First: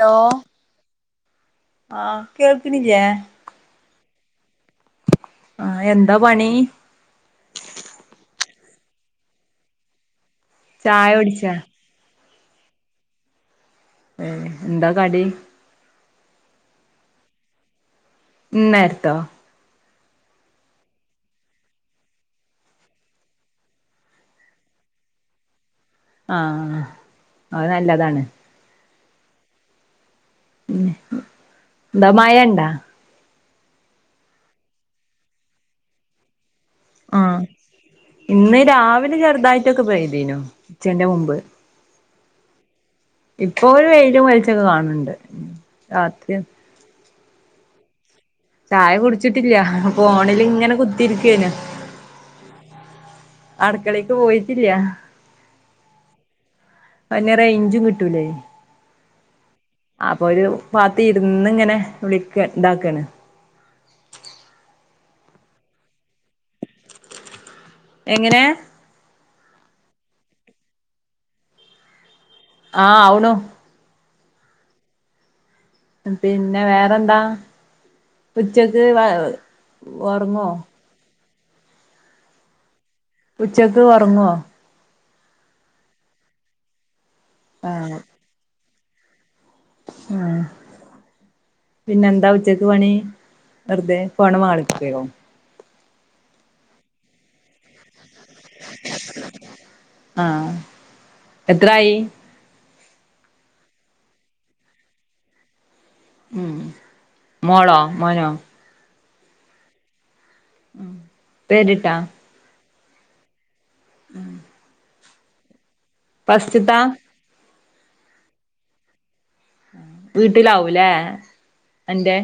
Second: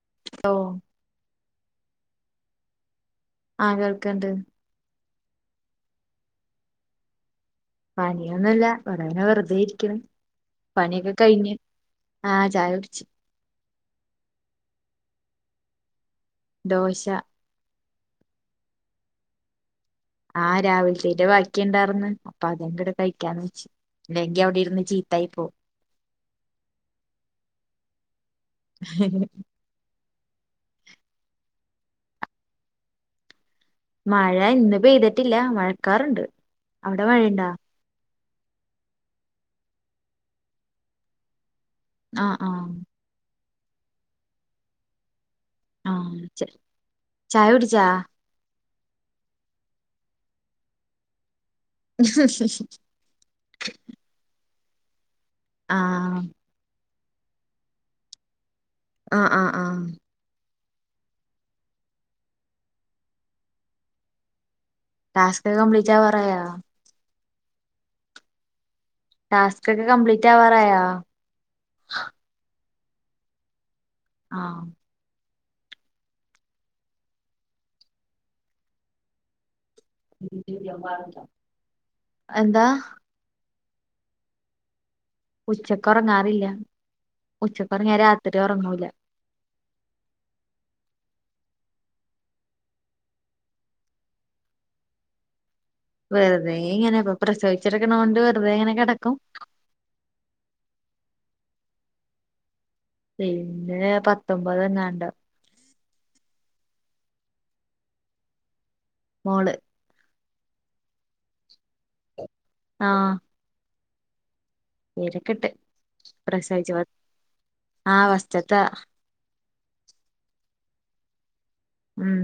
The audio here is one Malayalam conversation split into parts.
ലോ ഓഹ് ആഹ് കേൾക്ക്ണില്ലേ ആഹ് കേൾക്ക്ണ്ട് ആഹ് എന്താ പണി? പണിയൊന്നുല്ല ഇവടെങ്ങനെ വെറ്തെ ഇരിക്ക്ണ് ചായ പണിയൊക്കെ കുടിച്ചാ കഴിഞ്ഞ് ആഹ് ചായ കുട്ച്ച് ഉം എന്താ കടി? ദോശ ഇന്നേര്ത്തോ ആഹ് രാവിൽത്തേന്റെ ബാക്കി ഇണ്ടാർന്ന് അപ്പൊ അതിന്റുടെ കഴിക്കാന്ന് വെച്ച് ഇല്ലെങ്കി അവിടെ ഇരുന്ന് ചീത്തായി പോവും ആഹ് അത് നല്ലതാണ്. ഹ ഉം ന്താ മയണ്ടാ മഴ ഇന്ന് പെയ്തിട്ടില്ല മഴക്കാറ്ണ്ട് ആഹ് ഇന്ന് രാവിലെ ചെറുതായിട്ടൊക്കെ പെയ്തീനു ഉച്ചന്റെ മുമ്പ് ആഹ് ആഹ് ഇപ്പൊ ഒരു വെയിലും വെൾച്ചൊക്കെ കാണ്ണ്ണ്ട് ആഹ് ച ചായ കുടിച്ചാ ചായ കുട്ച്ചിട്ടില്ല. ഫോണില് ഇങ്ങനെ കുത്തിരിക്കേനു അട്ക്കളേക്ക് പോയിട്ടില്ല. ആഹ് ഇപ്പം തന്നെ റേഞ്ചും കിട്ടൂലേ ആഹ് ആഹ് ആഹ് അപ്പൊ ഒരു പാത്തി ഇര്ന്ന് ഇങ്ങനെ വിളിക്ക ഇതാക്കാണ് ടാസ്ക്കൊക്കെ കംബ്ലീറ്റ് ആവാറായോ എങ്ങനെ ടാസ്ക്കൊക്കെ കബീറ്റ് ആവാറായോ ആഹ് ആവണു ആഹ് പിന്നെ വേറെന്താ ഉച്ചക്ക് ഒറങ്ങോ [inaudible] എന്താ ഉച്ചക്ക് ഉറങ്ങോ ഉച്ചക്ക് ഒറങ്ങാറില്ല ഉച്ചക്ക് ഒറങ്ങിയ രാത്രി ഒറങ്ങൂല ആഹ് പിന്നെന്താ ഉച്ചക്ക് പണി വെറുതെ ഫോണിൻമേൽ കളിക്കലൊ വെറുതെ ഇങ്ങനെ ഇപ്പ പ്രസവിച്ച് കെടക്കണോണ്ട് വെറുതെ ഇങ്ങനെ കെടക്കും ആഹ് എത്രായി ഇന്ന് പത്തൊമ്പതെങ്ങാണ്ട് ഉം മോളോ മോനോ മോള് പേരിട്ടോ ആഹ് പേരൊക്കെ ഇട്ട് ഫസ്റ്റ്ത്താ പ്രസവിച്ചപ്പം ആ ഫസ്റ്റ്ത്തെ വീട്ടിലാവുംലേ ഉം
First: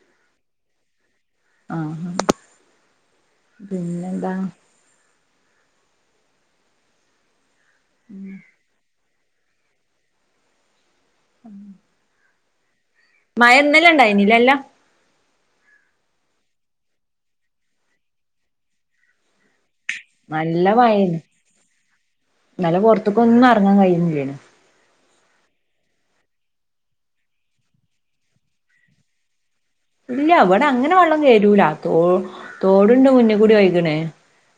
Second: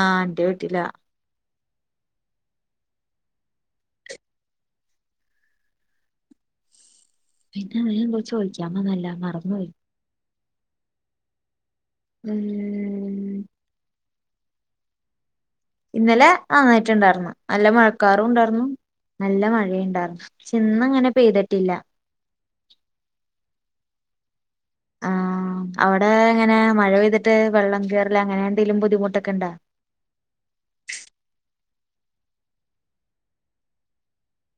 ആഹ് എന്റെ വീട്ടിലാ ആഹ് പിന്നെ എന്താ പിന്നെ വേറെന്തോ ചോദിക്കാൻ വന്നല്ലോ മറന്ന് പോയി ഉം മയ ഇന്നെലെ ഉണ്ടായിനി ഇല്ലല്ലോ ഇന്നലെ നന്നായിട്ടുണ്ടാർന്നു നല്ല മഴക്കാറുണ്ടായിരുന്നു നല്ല മഴയും ഉണ്ടാർന്നു പക്ഷെ നല്ല ഇന്ന് അങ്ങനെ മഴേനി പെയ്തിട്ടില്ല ഇന്നലെ പുറത്ത്ക്കൊന്നും ഇറങ്ങാൻ കഴിയുന്നില്ലേനു അവടെ എങ്ങനെ മഴ പെയ്തിട്ട് വെള്ളം കയറല് അങ്ങനെ എന്തെങ്കിലും ബുദ്ധിമുട്ടൊക്കെ ഇണ്ടോ ഇല്ല ഇവടെ അങ്ങനെ വെള്ളം കേറൂല തോ തോടുണ്ട് മുന്നികൂടെ ഒയ്ക്ണെ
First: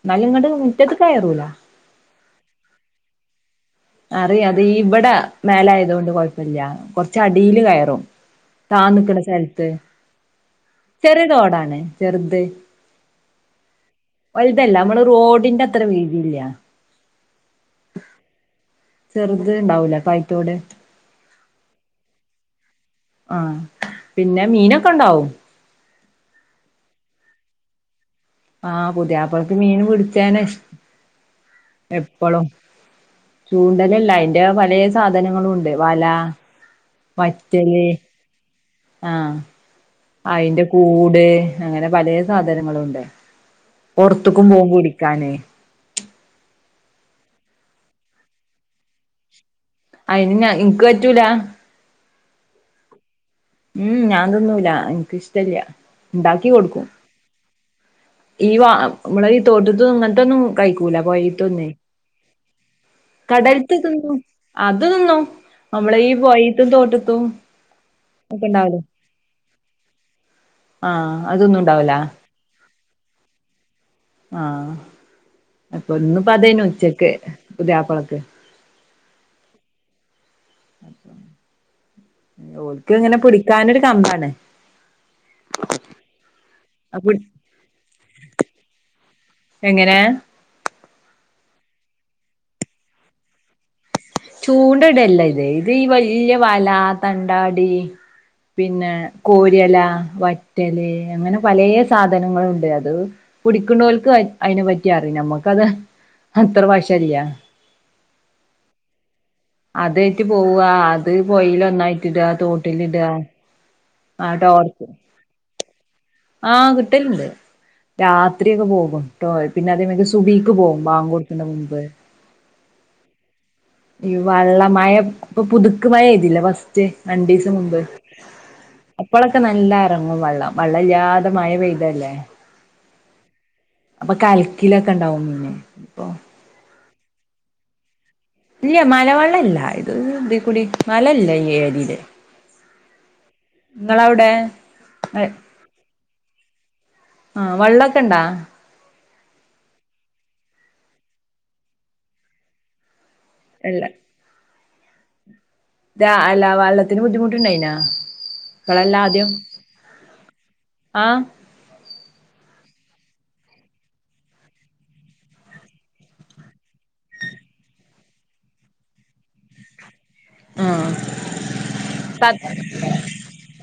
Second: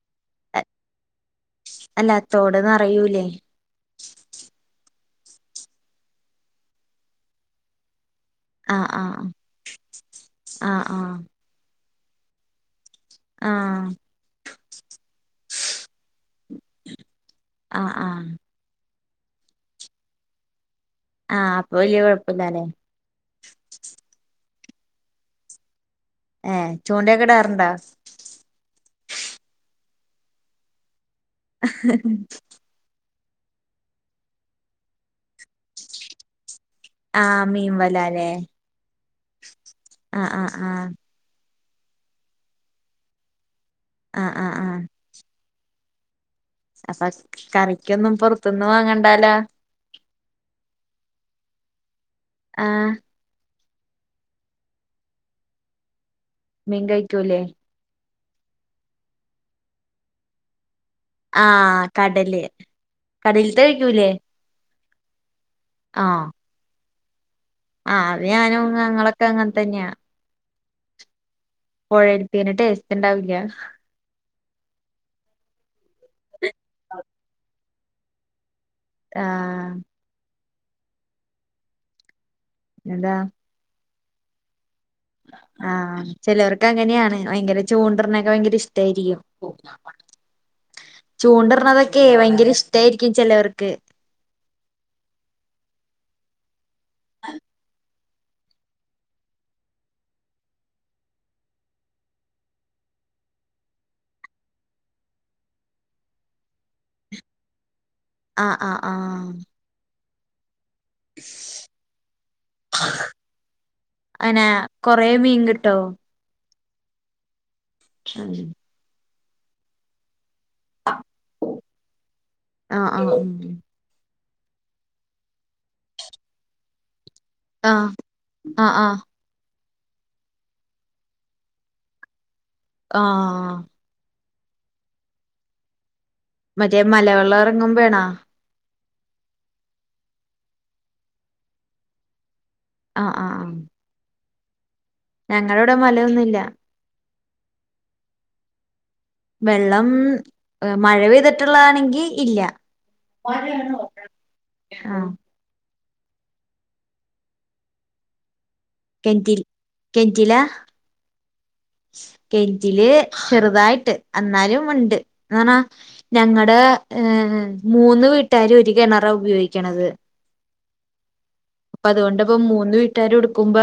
ഇന്നാലും ഇങ്ങട് മുറ്റത്ത്ക്ക് കയറൂല അല്ല തോട് നിറയൂലേ നിറയും അത് ഇവിടെ മേലെ ആയതുകൊണ്ട് കൊഴപ്പമില്ല കൊറച്ച് അടീല് കയറും ആഹ് താന്ന് നിക്ക്ണ ആഹ് സ്ഥലത്ത് ആഹ് ചെറിയ തോടാണ് ചെറുത് ആഹ് ആഹ് വലുതല്ല നമ്മളെ റോഡിന്റെ അത്ര വീതി ഇല്ല ആഹ് ആഹ് ചെറുത് ഉണ്ടാവൂലേ [unintelligible] തോട് ആഹ് അപ്പൊ വലിയ കുഴപ്പം ഇല്ലാല്ലേ ആഹ് പിന്നെ മീനൊക്കെ ഉണ്ടാവും ഏഹ് ചൂണ്ടയൊക്കെ ഇടാറുണ്ടോ ആഹ് പുതിയാപ്പളക്ക് മീന് പിടിച്ചാന് എപ്പളും ചൂണ്ടലല്ല അതിന്റെ വലയ സാധനങ്ങളും ഉണ്ട് വലാ ആഹ മീൻ വലാല്ലേ ആഹ് ആഹ് ആഹ് അയിന്റെ ആഹ് കൂടേ അങ്ങനെ പലെ സാധനങ്ങളും ഉണ്ട് ആഹ് പൊറത്തക്കും ആഹ് പോകും ആഹ് പിടിക്കാന് അപ്പൊ കറിക്കൊന്നും പൊറത്തുന്ന്‌ വാങ്ങണ്ടാലാ അയിന് ഞ ഇനിക്ക് പറ്റൂല്ലാ ആഹ് ഉംഹ് ഞാൻ തിന്നൂല്ലാ എനിക്കിഷ്ടല്ല്യാ ണ്ടാക് മീൻ കഴിക്കൂല്ലേ ഈ വ നമ്മള ഈ തോട്ത്ത് അങ്ങനത്തൊന്നും കഴിക്കൂല്ലാ പുഴെത്തെ ഒന്നുംഏ ആഹ് കടല് കടലത്തെ കഴിക്കൂലേ കടലത്തേക്കൊന്നു അത് തിന്നും നമ്മളയീ ആഹ് പുഴെത്തെ തോട്ടത്തും ആഹ് അത് ഞാനും ഞങ്ങളൊക്കെ അങ്ങനെ തന്നെയാ ആഹ് അതൊന്നും ഇണ്ടാവൂല പുഴലെ തെന്ന് ടേസ്റ്റ് ഉണ്ടാവില്ല ആഹ് അപ്പൊ ഇന്നിപ്പ അതന്നെ ഉച്ചക്ക് പുതിയാപ്പളക്ക് ആഹ് ഓൾക്ക് അതാ ഇങ്ങനെ പിടിക്കാനൊരു കമ്പാണ് ആഹ ചെലവർക്ക് അപ്പൊ അങ്ങനെയാണ് ഭയങ്കര ചൂണ്ടറിണൊക്കെ ഭയങ്കര ഇഷ്ടായിരിക്കും എങ്ങനെ ചൂണ്ടറിണതൊക്കെ ഭയങ്കര ഇഷ്ടായിരിക്കും ചെലവർക്ക് ചൂണ്ട ഇടുവല്ല ഇത് ഇത് ഈ വല്യയ വല തണ്ടാടി പിന്നെ കോരിയല വറ്റല് അങ്ങനെ പലയ സാധനങ്ങളുണ്ട് അത് പുടിക്കണോൽക്ക് അത് അതിനെ പറ്റിയറിയാ നമ്മുക്കത് അത്ര വശല്ലിയാ ആഹ് ആഹ് ആാാ അതേറ്റ് പോവ്വാ അ അത് പൊയിലന്നായിട്ടടുവാ തോട്ടിലിടുവാ ആഹ അങ്ങനെ തോർത്ത് കൊറേ മീൻ കിട്ടോ ആഹ് കിട്ടലുണ്ട് രാത്രിയക്കെ പോകുംട്ടോ പിന്നെ അതേമ്മെക്ക് സുബീക്ക് പോവും ബാങ്കുകൊടത്തിന്റെ മുമ്പ് ആഹ ആഹ് ഉംഹ് ഈ വള്ള മഴ ഇപ്പൊ പുതുക്ക് മഴ എഴുതില്ല ഫസ്റ്റ് രണ്ടീ ന് മുൻപ് ആഹ് ആഹ് ആഹ് അപ്പളൊക്കെ നല്ല ഇറങ്ങും വള്ളം വള്ളല്ലാണ്ട് മഴ പെയ്തല്ലേ ആഹ് ആഹ് ആഹാ അപ്പൊ കൽക്കിലക്കണ്ടാവും മുന്നേ മറ്റേ മലവെള്ളം ഇറങ്ങുമ്പ ആണ ഇല്ലിയാ മലവെള്ളല്ല ഇത് ഇതികൂടി മലല്ല ഈ ഏരിയില് ആഹ് ആഹ് ആാാ നിങ്ങളവിടെ ഞങ്ങളവിടെ മലയൊന്നുല്ലാ ആഹ വള്ളൊക്കെ ഇണ്ടാ വെള്ളം ഹ് മഴ പെയ്തിട്ടുള്ളത് ആണെങ്കിൽ ഇല്ലാ [inaudible] ഇല്ല ആഹ് ഇത് അല്ല വള്ളത്തിന് ബുദ്ധിമുട്ടുണ്ടായിനാ ഇപ്പളല്ല ആദ്യം കെന്റില് കേന്റിലാ ആ കെന്റില് ചെറുതായിട്ട് അന്നാലും ഉണ്ട് അങ്ങന ഞങ്ങടെ ആ മൂന്ന് വീട്ടാരും ഒരു കിണറാ ഉപയോഗിക്കണത് ആഹ് അപ്പൊ അതുകൊണ്ട് ഇപ്പോ മൂന്ന് വീട്ടാരും എടുക്കുംമ്പ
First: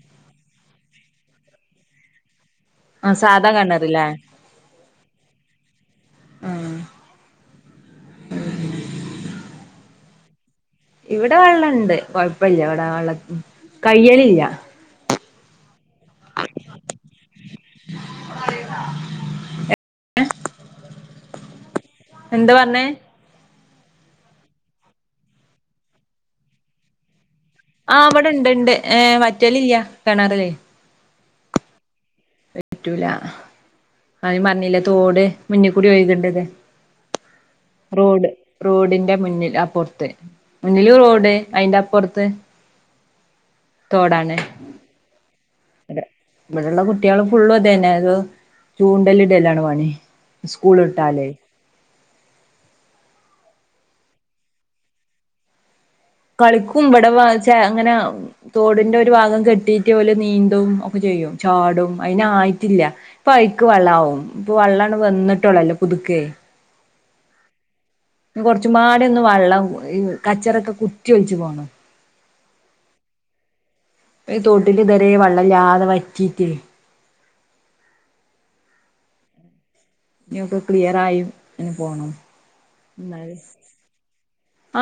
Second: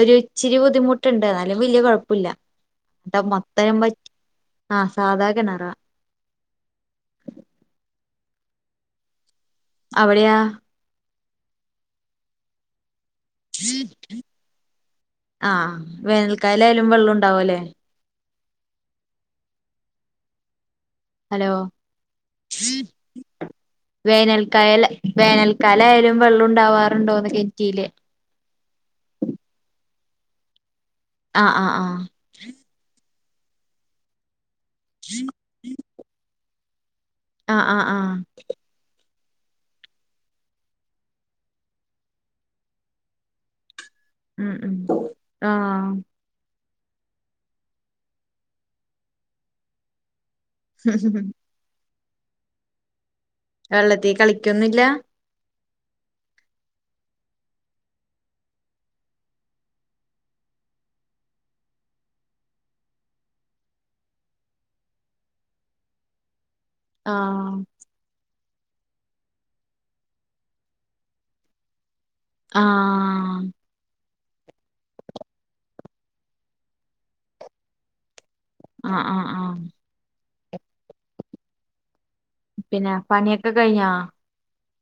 ഒര് ഇച്ചിരി ബുദ്ധിമുട്ട്ണ്ട് എന്നാലും വലൃ കൊഴപ്പില്ല ആ ദാ സാധാ മത്തേം കിണറില്ലേ വറ്റി ആഹ് സാധാ കെണറാ ആഹ് ഉം അവിടെയാ ഇവിടെ വെള്ളണ്ട് കൊഴ്പ്പില്ല ഇവിടെ വെള്ളത്തി ആഹ് വേനൽക്കായലായാലും വെള്ളം ഉണ്ടാവുല്ലേ എഹ് ഹലോ വേനൽക്കയല് വേനൽക്കാലയാലും വെള്ളം ഉണ്ടാവാറുണ്ടോന്ന് കേൺറ്റില് ആ ഇവിടെ ഇണ്ട് ഇണ്ട് ഏ വറ്റലില്ല കെണറില് ആഹ് ആഹ് ആഹ് വറ്റൂല ആദ്യം പറഞ്ഞില്ലേ തോട് മുന്നീക്കൂടി ഒയ്ക്ണ്ടന്ന് ആഹ് ആഹ് ആഹ് ആഹ് റോഡ് റോഡിന്റെ മുന്നിൽ അപ്പോർത്ത് മുന്നില് റോഡ് അയിന്റെ അപ്പുറത്ത് തോടാണ് ഉം ഉം ആഹ് അതെ ഇവിടെള്ള കുട്ടികൾ ഫുള്ള് ഇതെന്നെ അത് ചൂണ്ടല് ഇടലാണ് പണി സ്കൂള് വിട്ടാല് വെള്ളത്തി കളിക്കൊന്നുല്ലാ കളിക്കും ഇവിടെ വെ ചേ അങ്ങന തോടിന്റെ ഒരു ഭാഗം കെട്ടിയിട്ട് ഓല് നീന്തും ഒക്കെ ചെയ്യും ചാടും അയിനായിട്ടില്ല ഇപ്പ അയ്ക്ക് വെള്ളാവും ഇപ്പൊ വെള്ളാണ്ട് വന്നിട്ടൊള്ളല്ലെ പുതുക്കേ ആഹ് കൊറച്ചുമാടെ ഒന്ന് വെള്ളം ഈ കച്ചറൊക്കെ കുറ്റി ഒഴിച്ച് പോണം ആഹ് തോട്ടില് ഇത് വെരെ വെള്ളം ഇല്ലാതെ വറ്റീട്ട് ആഹ് ആഹ് ആഹ് ഇനിപ്പം ക്ലിയറായി ഇനി പോണം പിന്നെ എന്നാല് പണിയൊക്കെ കഴിഞ്ഞാ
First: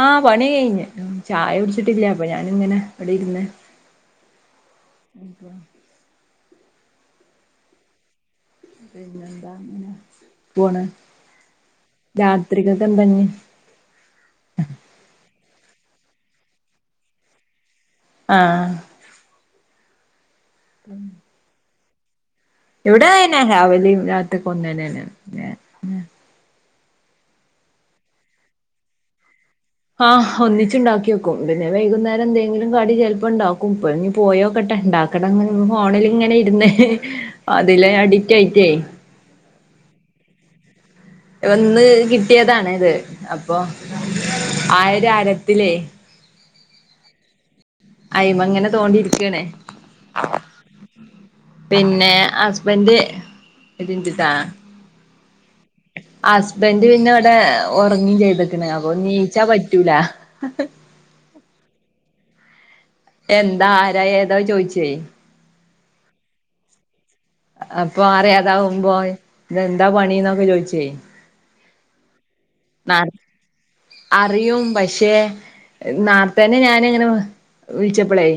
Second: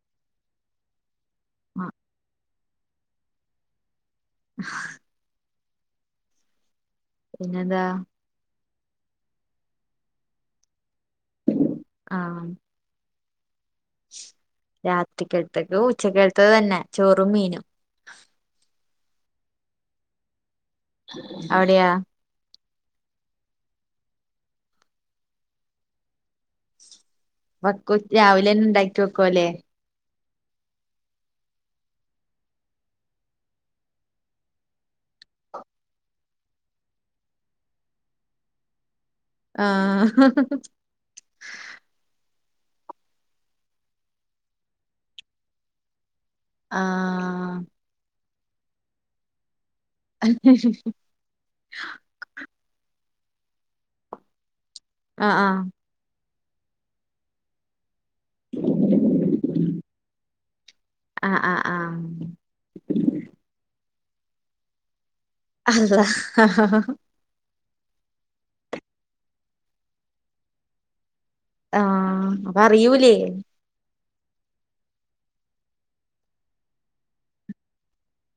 ആഹ് പണി കഴിഞ്ഞ് ചായ ആഹ് കുടിച്ചിട്ടില്ല അപ്പൊ ഞാന് ഇങ്ങനെ ഇവിടിരുന്ന് അതെ പിന്നെന്താ പിന്നെന്താ അങ്ങനെ പോണ് രാത്രികൊക്കെ എന്താഞ്ഞ് രാത്രിക്കകത്തേക്ക് ഉച്ചക്കത്തതന്നെ ചോറും മീനും ആഹ് അവിടെയാ ഇവിടെ ഇതെന്നെ രാവിലെയും രാത്രി കൊന്നനെന്നെ വക്കും ഇജ് രാവിലെന്നെണ്ടാക്കി വെക്കൂല്ലേ ആഹ് ഒന്നിച്ചിണ്ടാക്കിവെക്കും പിന്നെ വൈകുന്നേരം എന്തെങ്കിലും കടി ചെലപ്പ്ണ്ടാക്കും ഇപ്പൊ ഇനി പോയോക്കട്ടെ ഉണ്ടാ ണം അങ്ങനെ ഫോണിലിങ്ങനെ ഇരുന്നേ അതില് അഡിക്റ്റായിട്ടേ ആഹ് ഒന്ന് കിട്ടിയതാണ് ഇത് അപ്പൊ ആയിര അയീരത്തിലേ ആഹ് അയിമങ്ങനെ തോണ്ടിയിരിക്കാണേ [unintelligible] പിന്നെ ഹസ്ബൻഡ് ഇതിന്റെി താ ആഹ് ആഹ് ഹസ്ബൻഡ് പിന്നെ ഇവിടെ ഉറങ്ങിം ചെയ്ത്ക്ക്ണ് അപ്പൊ നീച്ചാൻ പറ്റൂല ആഹ് ആഹ് ആഹ് എന്താ ആരാ ഏതാ ചോയിച്ചേയ് അളളാ ഹ ഹഹ അപ്പൊ അറിയേതാവുമ്പോ ഇത് എന്താ പണിന്നൊക്കെ ചോയിച്ചേയ്യ് ആഹ്, അപ്പൊ അറിയൂലേ? അറിയും പക്ഷെ, ന്നാർതന്നെ, ഞാന്ങ്ങനെ വിളിച്ചപ്പളേ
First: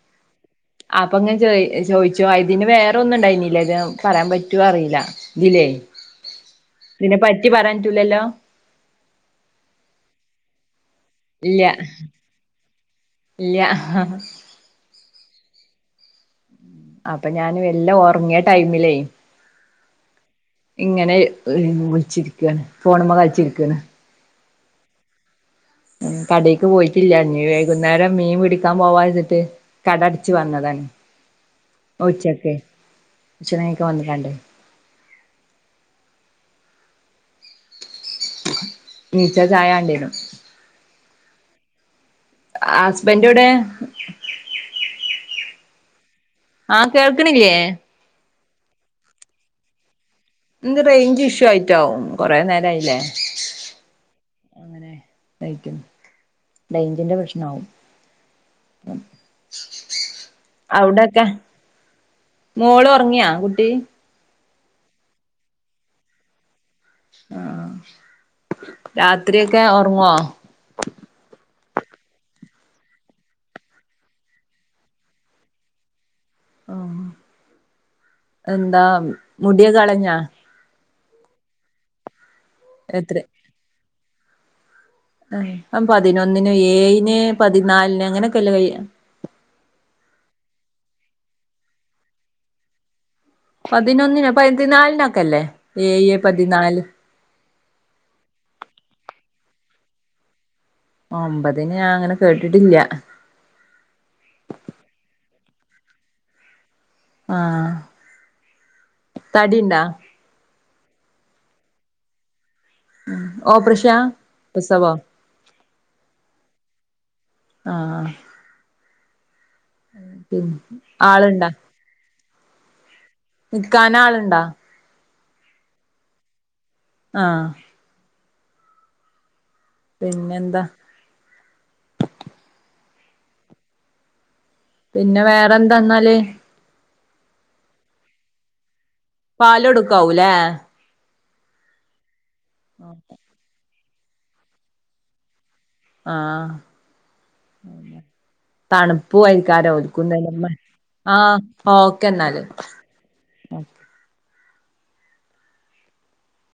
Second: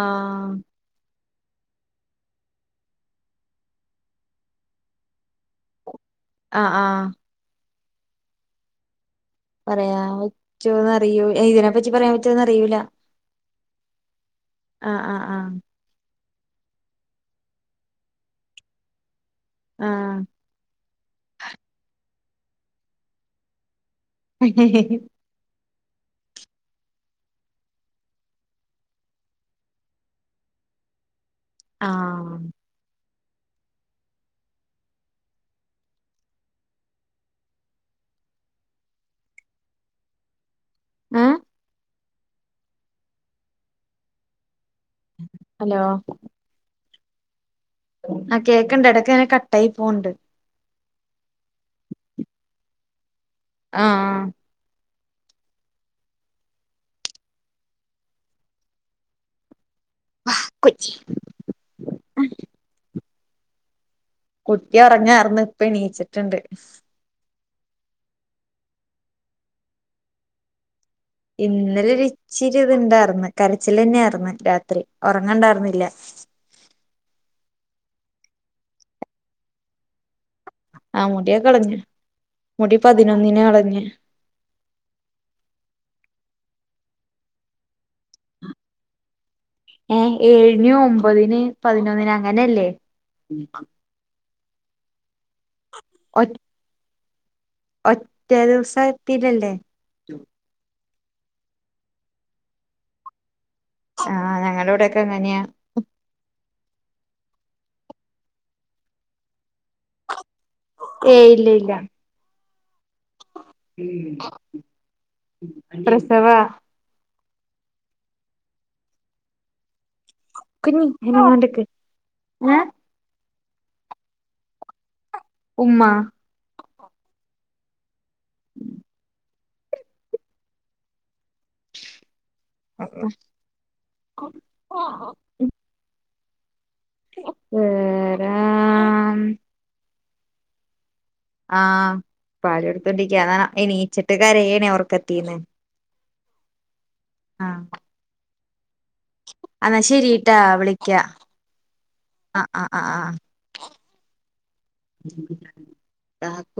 ആഹ് അപ്പൊ ങ്ങനെ ചോയി ചോയിച്ചു. അതിന് വേറെ ഒന്നും ഉണ്ടായിനി ല്ലെ. ഇത് പറയാൻ പറ്റുവോ അറിയില്ല. ഇതില്ലേ, ആഹ് ആഹ് ഇതിനെ പറ്റി പറായാൻ പറ്റൂ ല്ലല്ലോ.? പറയാൻ പറ്റോന്ന് അറിയൂ.. എത് ഈനേപ്പറ്റി പറയാൻ പറ്റോന്ന് അറിയൂല ഇല്ല്യ ഹ ഹ ആഹ് ആഹ് ആഹ് അപ്പൊ ഞൻ വെല്ല ഉറങ്ങിയ ടൈമിലേ ആഹ്.. ഇങ്ങനെ വിളിച്ചിരിക്കുവാണ്. ഫോൺമ്മോ കളിച്ചിരിക്കാണ് ഹ് ഹ് ഹ്.. കടേക്ക് പോയിട്ടില്ല. ഇഞി വൈകുന്നേരം മീൻ പിടിക്കാൻ പോവാച്ചിട്ട് കടഅട്ച്ചു വന്നതാണ്. ആഹ് ഉച്ചക്കെ ഭക്ഷണ കഴിക്കാൻ വന്ന്ക്കാണ്ടേ നീച്ച ചായ വാണ്ടിവരും. ഏഹ് ഹസ്ബൻഡ് എവ്ടെ? ഹലോ? ആഹ് കേൾക്ക്ണില്ലേ? ആഹ് കേൾക്ക്ണ്ട്. ഇടക്ക് അങ്ങനെ കട്ട ആയി പോണ്ട്. ന്ത് റേയ്ഞ്ച് ഇഷ്യൂ ആയിട്ടാവും. കൊറെ നേരായില്ലേ? ആഹ് ആഹ് അങ്ങനെ തായിക്കും. റൈഞ്ചിന്റെ പ്രശ്നമാവും. [unintelligible] അവ്ടൊക്കെ, മോള് ഉറങ്ങിയോ? കുട്ടി കുട്ടി ഉറങ്ങാർന്ന്, ഇപ്പണീച്ചിട്ടുണ്ട്. ആഹ് ആഹ് രാത്രി ഒക്കെ ഓറങ്ങോ? ഇന്നലെ ഒര് ഇച്ചിരി ഇത് ഇണ്ടാർന്ന്. കരച്ചിൽ തന്നെയാർന്ന് രാത്രി ഉറങ്ങണ്ടായിര്ന്നില്ല. ഓ എന്താ മുടി കളഞ്ഞാ? ആഹ് മുടി ഒക്കെ കളഞ്ഞ്. മുടി എത്ര പതിനൊന്നിന് കളഞ്ഞ് അം പതിനൊന്നിന്, ഏഴിൻ, പതിനാലിന്, അങ്ങനെയൊക്കെല്ല കഴി ഏഹ് ഏഴിന് ഒമ്പതിന് പതിനൊന്നിന് അങ്ങനെയല്ലേ? പതിനൊന്നിന് പതിനാലിനൊക്കെ അല്ലേ? ഏഴ്, ഒ പതിനാല് ഒറ്റ ദിവസത്തില് ല്ലേ? ഒമ്പതിന് ഞാൻ അങ്ങനെ കേട്ടിട്ടില്ല. ആഹ്.. ഞങ്ങടെ വിടെയൊക്കെ അങ്ങനെയാ. ആഹ് തടിണ്ടാ ഏയ് ഇല്ല ഇല്ല ഓപ്പറേഷാ പ്രസവോ പ്രസവാ ആഹ് പിന്നെ കുഞ്ഞി ആളുണ്ടാ മിണ്ടാണ്ടിക്ക് ഏ നിക്കാന ആളുണ്ടാ ഉമ്മ ആഹ് പിന്നെ എന്താ ആഹ പിന്നെ വേറെ എന്താന്നാല് വേറെ പാൽ കൊടുക്കാവും ലേ ആഹ് പാലൊട്ത്തോണ്ടിരിക്ക എണീച്ചിട്ട് കരയെണെ ഒറ്ക്കത്തീന്ന് ആഹ് തണ് പൂവായ്ക്കാരം എന്നാ ഓൽക്കുന്നല്ലെ ശരിട്ടാ നമ്മെആഹ് ഓക്കെ ഇന്നാല് ആഹ് [unintelligible]